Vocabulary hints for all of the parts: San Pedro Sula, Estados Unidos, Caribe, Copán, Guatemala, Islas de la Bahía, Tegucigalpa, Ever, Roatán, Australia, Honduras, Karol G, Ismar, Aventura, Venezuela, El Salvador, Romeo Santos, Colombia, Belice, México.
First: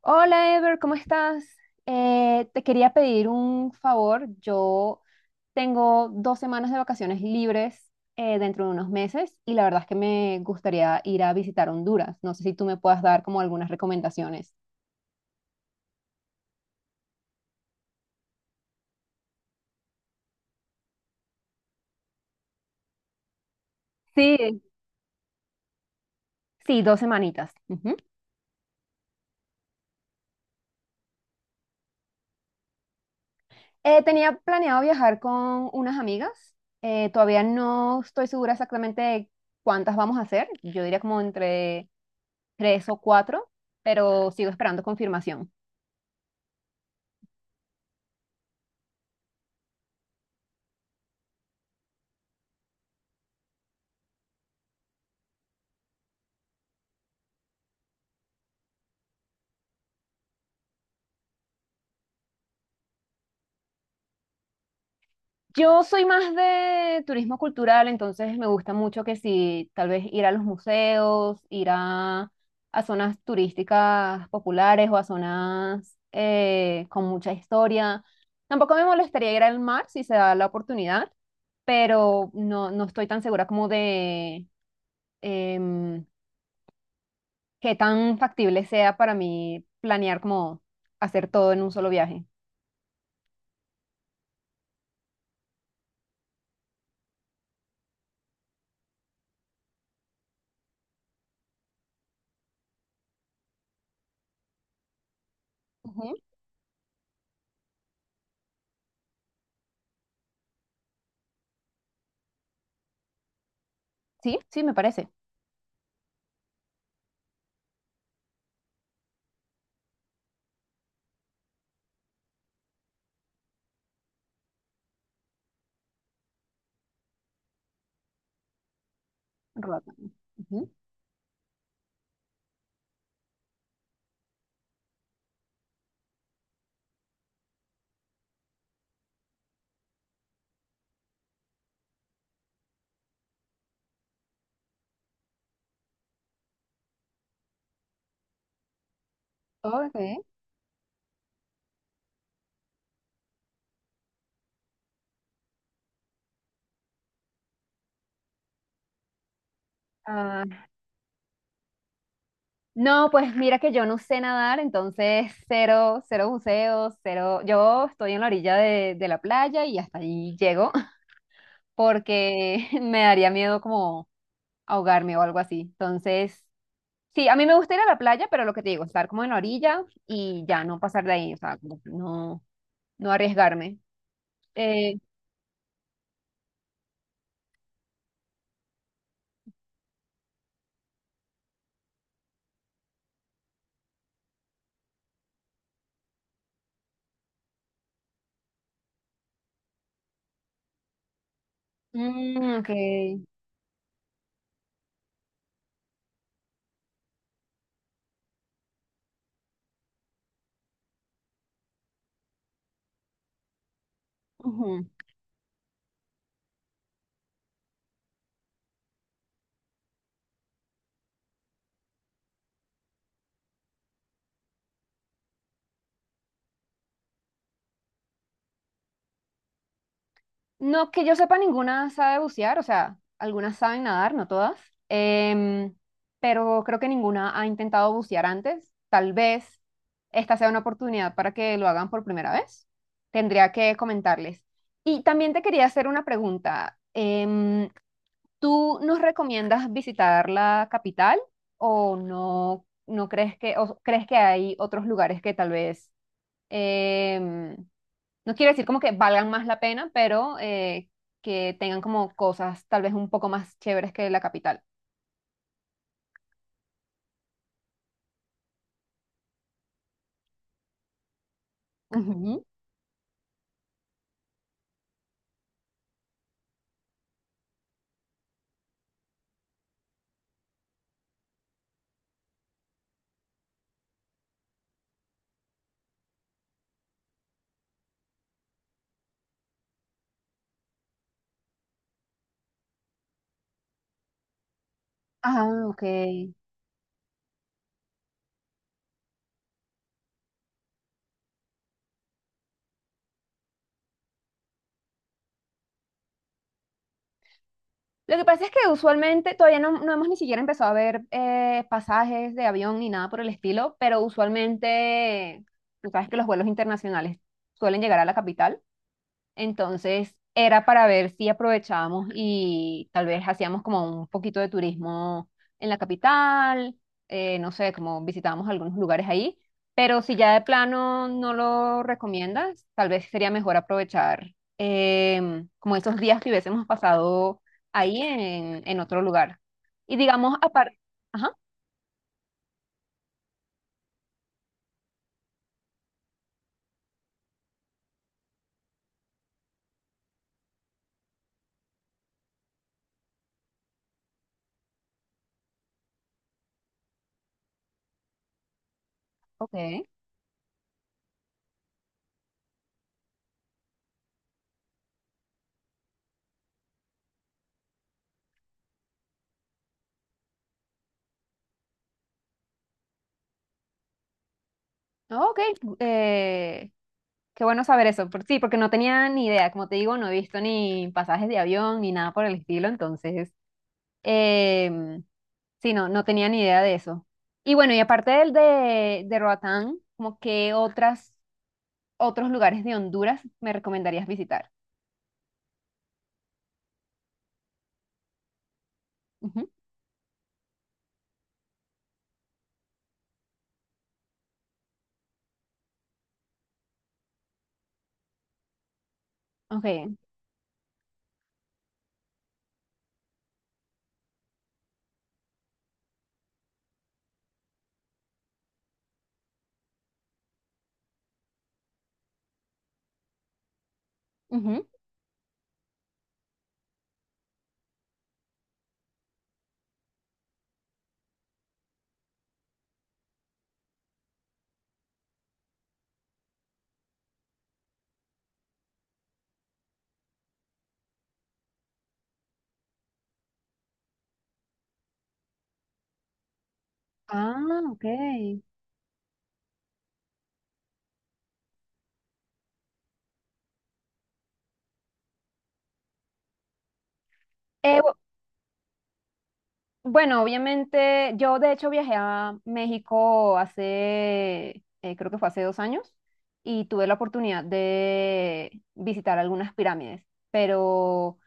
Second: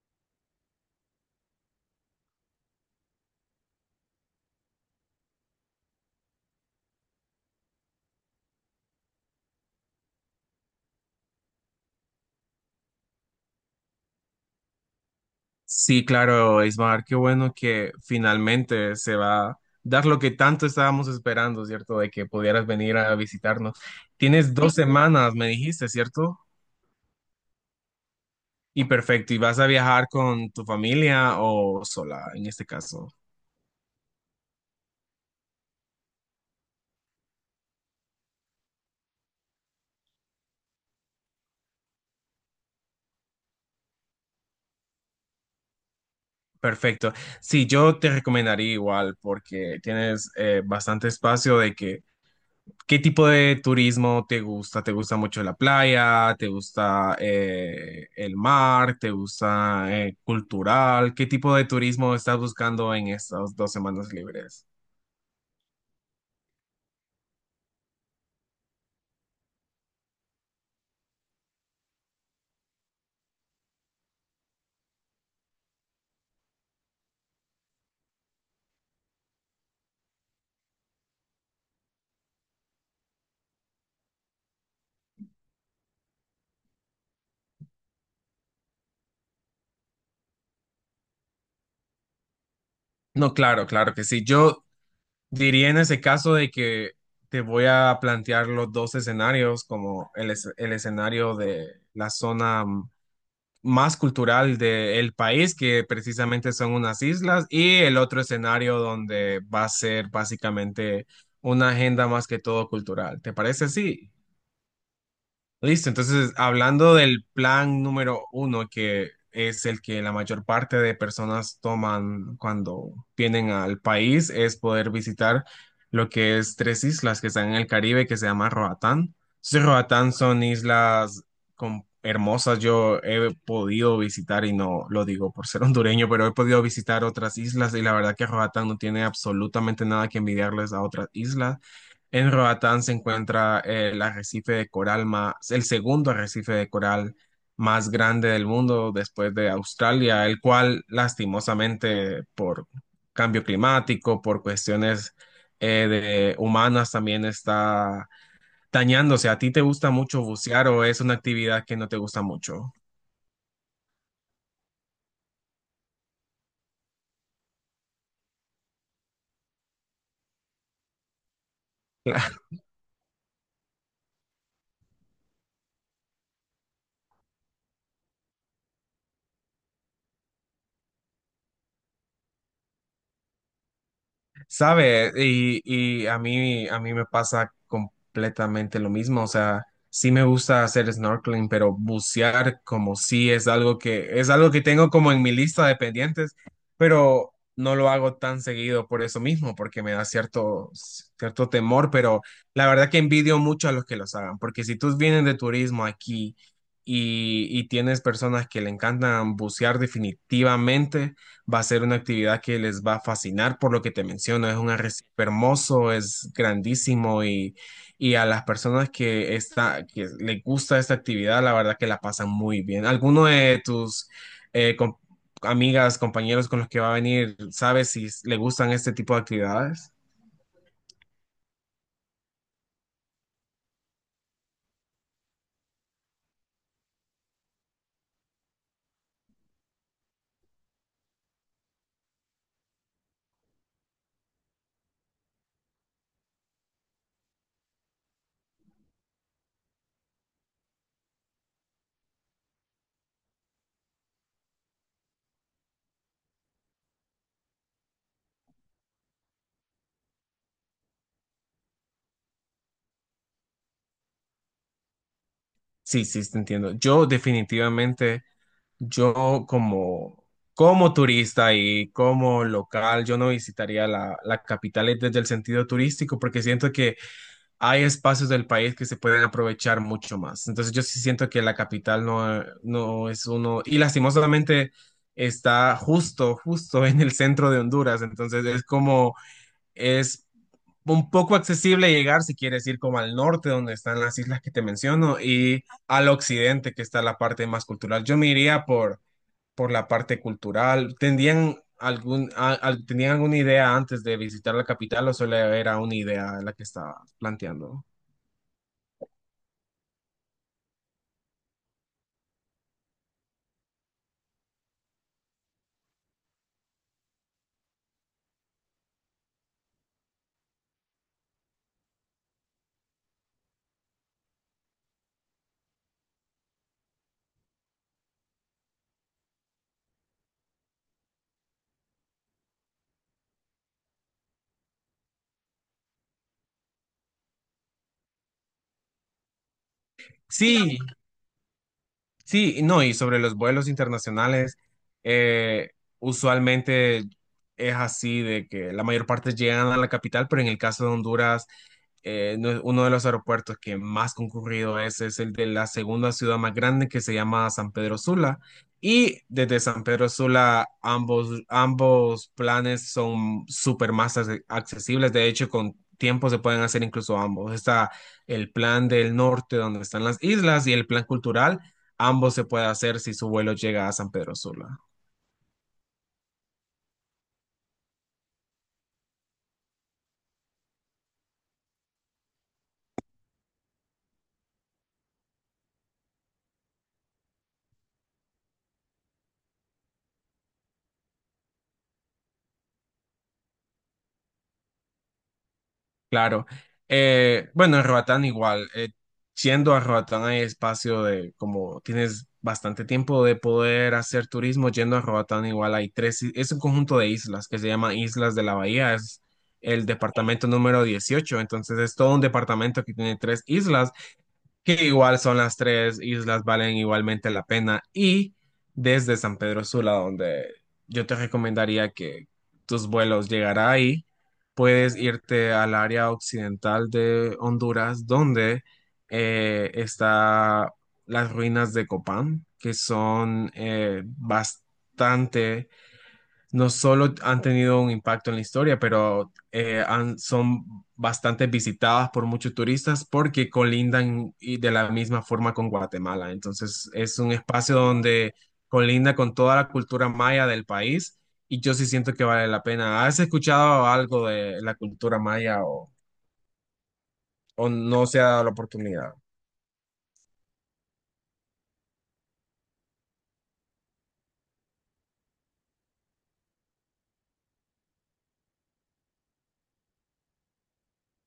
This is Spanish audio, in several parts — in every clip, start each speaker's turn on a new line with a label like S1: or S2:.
S1: Hola Ever, ¿cómo estás? Te quería pedir un favor. Yo tengo 2 semanas de vacaciones libres dentro de unos meses y la verdad es que me gustaría ir a visitar Honduras. No sé si tú me puedas dar como algunas recomendaciones.
S2: Sí, claro, Ismar, qué bueno que finalmente se va a dar lo que tanto estábamos esperando, ¿cierto? De que pudieras venir a visitarnos. Tienes... sí,
S1: Sí,
S2: dos... sí, semanas, me dijiste, ¿cierto?
S1: sí, 2 semanitas. Ujú.
S2: Y perfecto, ¿y vas a viajar con tu familia o sola en este caso?
S1: Tenía planeado viajar con unas amigas. Todavía no estoy segura exactamente de cuántas vamos a hacer. Yo diría como entre tres o cuatro, pero sigo esperando confirmación.
S2: Perfecto. Sí, yo te recomendaría igual porque tienes bastante espacio de que... ¿qué tipo de turismo te gusta? ¿Te gusta mucho la playa? ¿Te gusta el mar? ¿Te gusta cultural? ¿Qué tipo de turismo estás buscando en estas 2 semanas libres?
S1: Yo soy más de turismo cultural, entonces me gusta mucho que si tal vez ir a los museos, ir a zonas turísticas populares o a zonas con mucha historia. Tampoco me molestaría ir al mar si se da la oportunidad, pero no, no estoy tan segura como de em, qué tan factible sea para mí planear como hacer todo en un solo viaje.
S2: No, claro, claro que sí. Yo diría en ese caso de que te voy a plantear los dos escenarios, como el escenario de la zona más cultural del país, que
S1: Ujú.
S2: precisamente son unas islas, y el otro escenario donde va a ser básicamente una agenda más que todo cultural. ¿Te parece así?
S1: Sí, sí, me parece.
S2: Listo, entonces hablando del plan número uno, que es el que la mayor parte de personas toman cuando vienen al país, es poder visitar lo que es tres islas que están en el Caribe, que se llama Roatán. Entonces,
S1: Roatán.
S2: Roatán son
S1: Ujú.
S2: islas hermosas, yo he podido visitar, y no lo digo por ser hondureño, pero he podido visitar otras islas y la verdad que Roatán no tiene absolutamente nada que envidiarles a otras islas. En Roatán se encuentra el arrecife de coral más, el segundo arrecife de coral más grande del mundo después de
S1: Ok.
S2: Australia, el cual lastimosamente por cambio climático, por cuestiones de humanas también está dañándose. ¿A ti te gusta mucho
S1: Ah,
S2: bucear o es una actividad que no te gusta mucho?
S1: no, pues mira que yo no sé nadar, entonces cero, cero buceos, cero. Yo estoy en la orilla de la playa y hasta ahí llego porque me daría miedo como ahogarme o algo así. Entonces, sí, a mí me gusta ir a la playa, pero lo que te digo, estar como en la orilla y ya no pasar de ahí, o sea, como que no, no arriesgarme. Eh,
S2: Sabe, y, a mí me pasa completamente lo mismo. O sea, sí me gusta hacer snorkeling, pero bucear como sí es algo que tengo como en mi lista de pendientes, pero no lo hago tan seguido por eso mismo, porque me da cierto temor. Pero
S1: mm,
S2: la
S1: ok.
S2: verdad que envidio mucho a los que los hagan, porque si tú vienes de turismo aquí y tienes personas que le encantan bucear definitivamente va a ser una actividad que les va a fascinar por lo que te menciono. Es un arrecife hermoso, es grandísimo y a las personas que les gusta esta actividad, la verdad que la pasan muy bien. ¿Alguno de tus eh, com- amigas, compañeros con los que va a venir, sabes si le gustan este tipo de actividades?
S1: No que yo sepa, ninguna sabe bucear, o sea, algunas saben nadar, no todas, em, pero creo que ninguna ha intentado bucear antes. Tal vez esta sea una oportunidad para que lo hagan por primera vez. Tendría que comentarles. Y también te quería hacer una pregunta. ¿Tú nos recomiendas visitar la capital o no, no crees que, o crees que hay otros lugares que tal vez em, no quiero decir como que valgan más la pena, pero que tengan como cosas tal vez un poco más chéveres que la capital?
S2: Sí, sí, te entiendo. Yo definitivamente, yo como, como turista y
S1: Ujú.
S2: como local, yo no visitaría la capital desde el sentido turístico porque siento que hay espacios del país que se pueden aprovechar mucho más. Entonces yo sí siento que la capital no, no es uno, y lastimosamente está justo en el centro de Honduras. Entonces es como, es un poco accesible llegar si quieres ir como al norte, donde están las islas que te menciono, y
S1: Ah, ok.
S2: al occidente, que está la parte más cultural. Yo me iría por la parte cultural. ¿Tendrían algún, tenían alguna idea antes de visitar la capital o solo era una idea la que estaba planteando?
S1: Lo que pasa es que usualmente todavía no, no hemos ni siquiera empezado a ver pasajes de avión ni nada por el estilo, pero usualmente, tú sabes que los vuelos internacionales suelen llegar a la capital. Entonces era para ver si aprovechábamos y tal vez hacíamos como un poquito de turismo en la capital, no sé, como visitábamos algunos lugares ahí, pero si ya de plano no lo recomiendas, tal vez sería mejor aprovechar como esos días que hubiésemos pasado ahí en otro lugar. Y digamos, aparte,
S2: Sí,
S1: ajá,
S2: sí, y no, y sobre los vuelos internacionales, eh, usualmente es así de que la mayor parte llegan a la capital, pero en el caso de Honduras uno de los aeropuertos que más concurrido es el de la segunda ciudad más grande que se llama San Pedro Sula. Y desde
S1: ok,
S2: San Pedro Sula ambos planes son súper más accesibles. De hecho, con tiempo se pueden hacer incluso ambos. Está el plan del norte donde están las islas y el plan cultural. Ambos se puede hacer si su vuelo llega a San Pedro Sula.
S1: ok, eh, qué bueno saber eso. Sí, porque no tenía ni idea. Como te digo, no he visto ni pasajes de avión ni nada por el estilo. Entonces, em, sí, no, no tenía ni idea de eso. Y bueno, y aparte del de Roatán, como que otros lugares de Honduras me recomendarías visitar.
S2: Claro. Bueno, en Roatán igual. Eh,
S1: Ujú,
S2: siendo a Roatán hay espacio de, como tienes bastante tiempo de poder hacer turismo, yendo a Roatán igual hay tres, es un conjunto de islas que se llama Islas de la Bahía, es el
S1: ok.
S2: departamento número 18, entonces es todo un departamento que tiene tres islas, que igual son las tres islas, valen igualmente la pena. Y desde San Pedro Sula, donde yo te recomendaría que tus vuelos llegará ahí,
S1: Ujú.
S2: puedes irte al área occidental de Honduras, donde está las ruinas de Copán, que son bastante... no solo han tenido un impacto en la historia, pero son bastante visitadas por muchos turistas porque colindan y de la misma forma con Guatemala. Entonces es un
S1: Ah,
S2: espacio
S1: ok.
S2: donde colinda con toda la cultura maya del país y yo sí siento que vale la pena. ¿Has escuchado algo de la cultura maya o
S1: Bu-
S2: no se ha dado la oportunidad?
S1: Bueno, obviamente, yo de hecho viajé a México hace, creo que fue hace 2 años, y tuve la oportunidad de visitar algunas pirámides, pero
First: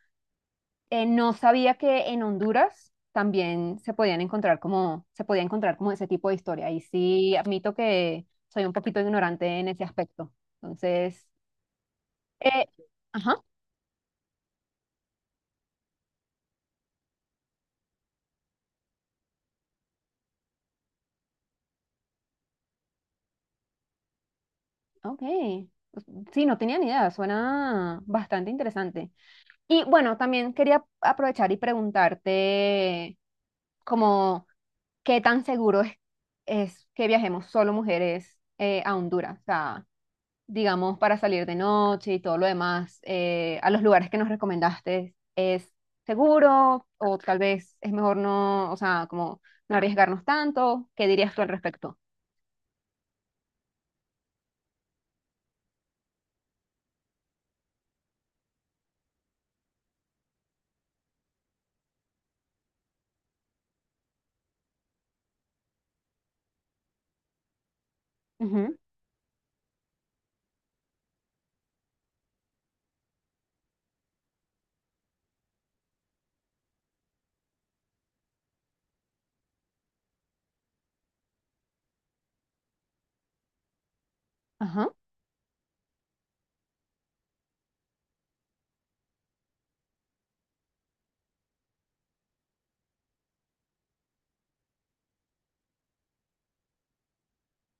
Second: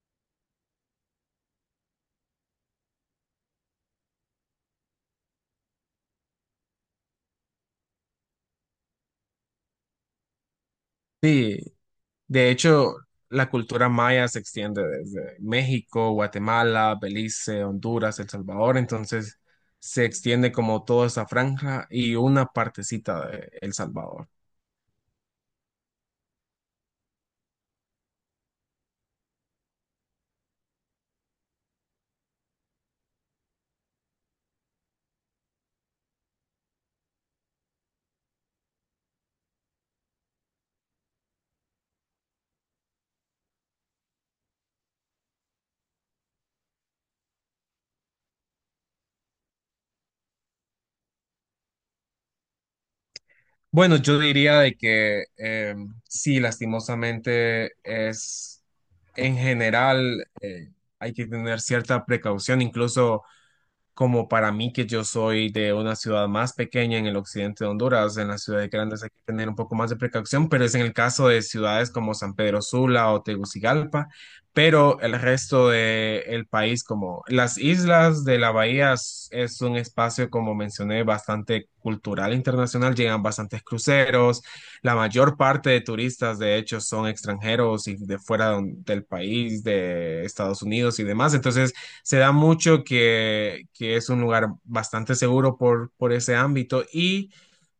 S1: no sabía que en Honduras también se podían encontrar como, se podía encontrar como ese tipo de historia. Y sí, admito que soy un poquito ignorante en ese aspecto. Entonces,
S2: Sí. De
S1: eh,
S2: hecho,
S1: ajá,
S2: la cultura maya se extiende desde México, Guatemala, Belice, Honduras, El Salvador, entonces se extiende como toda esa franja y una partecita de El Salvador.
S1: ok. Pues, sí, no tenía ni idea, suena bastante interesante. Y bueno, también quería aprovechar y preguntarte como qué tan seguro es que viajemos solo mujeres a Honduras, o sea, digamos, para salir de noche y todo lo demás, a los lugares que nos recomendaste, ¿es seguro o tal vez es mejor no, o sea, como no arriesgarnos tanto? ¿Qué dirías tú al respecto?
S2: Bueno, yo diría de que sí, lastimosamente es en general hay que tener cierta precaución, incluso como para mí que yo soy de una ciudad más pequeña en el occidente de Honduras, en las ciudades
S1: Ujú,
S2: grandes hay que tener un poco más de precaución, pero es en el caso de ciudades como San Pedro Sula o Tegucigalpa, pero el resto del país, como las islas de la bahía, es un espacio, como mencioné, bastante cultural internacional, llegan bastantes cruceros,
S1: ajá,
S2: la mayor parte de turistas, de hecho, son extranjeros y de fuera del país, de Estados Unidos y demás, entonces se da mucho que es un lugar bastante seguro por ese ámbito. Y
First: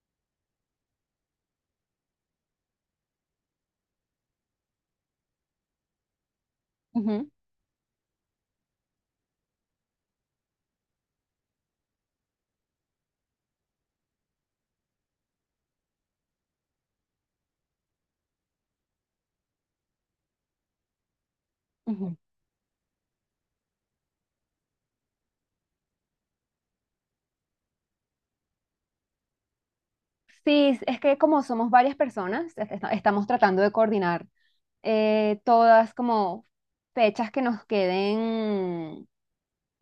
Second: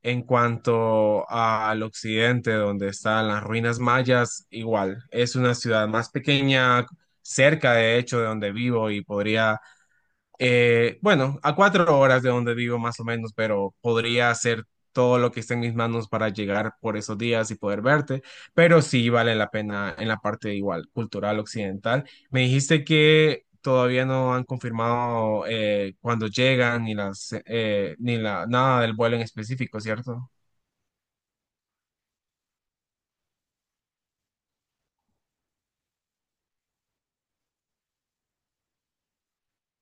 S2: en cuanto al occidente, donde están las ruinas mayas, igual, es una ciudad más pequeña,
S1: ujú,
S2: cerca de hecho de donde vivo y podría bueno, a 4 horas de donde vivo más o menos, pero podría hacer todo lo que esté en mis manos para llegar por esos días y poder verte, pero sí vale la pena en la parte igual cultural occidental.
S1: ujú.
S2: Me dijiste que todavía no han confirmado cuándo llegan ni las ni la nada del vuelo en específico, ¿cierto?
S1: Sí, es que como somos varias personas, estamos tratando de coordinar todas como fechas que nos queden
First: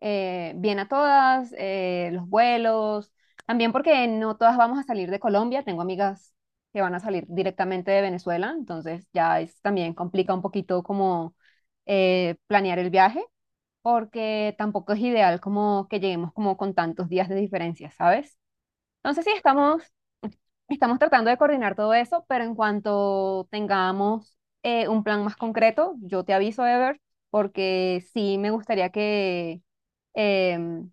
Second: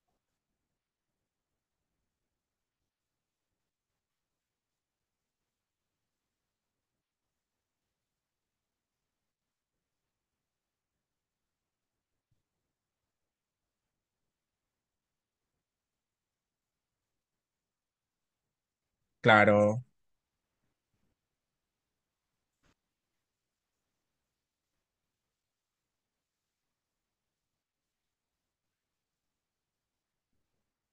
S1: bien a todas, los vuelos, también porque no todas vamos a salir de Colombia, tengo amigas que van a salir directamente de Venezuela, entonces ya es, también complica un poquito como planear el viaje, porque tampoco es ideal como que lleguemos como con tantos días de diferencia, ¿sabes? Entonces sí,
S2: Claro,
S1: estamos, estamos tratando de coordinar todo eso, pero en cuanto tengamos un plan más concreto, yo te aviso, Ever, porque sí me gustaría que em,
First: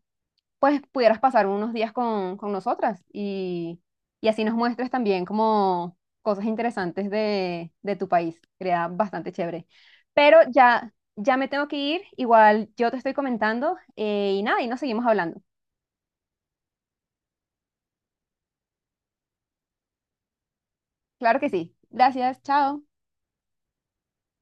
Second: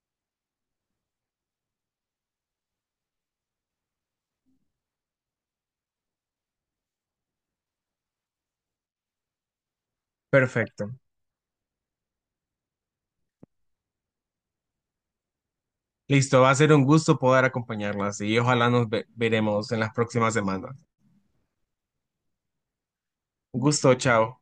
S1: pues pudieras pasar unos días con nosotras y así nos muestres también como cosas interesantes de tu país. Sería bastante chévere. Pero
S2: perfecto.
S1: ya, ya me tengo que ir, igual yo te estoy comentando y nada, y nos seguimos hablando.
S2: Listo, va a ser un gusto poder acompañarlas y ojalá veremos en las próximas semanas.
S1: Claro que sí. Gracias, chao.
S2: Un gusto, chao.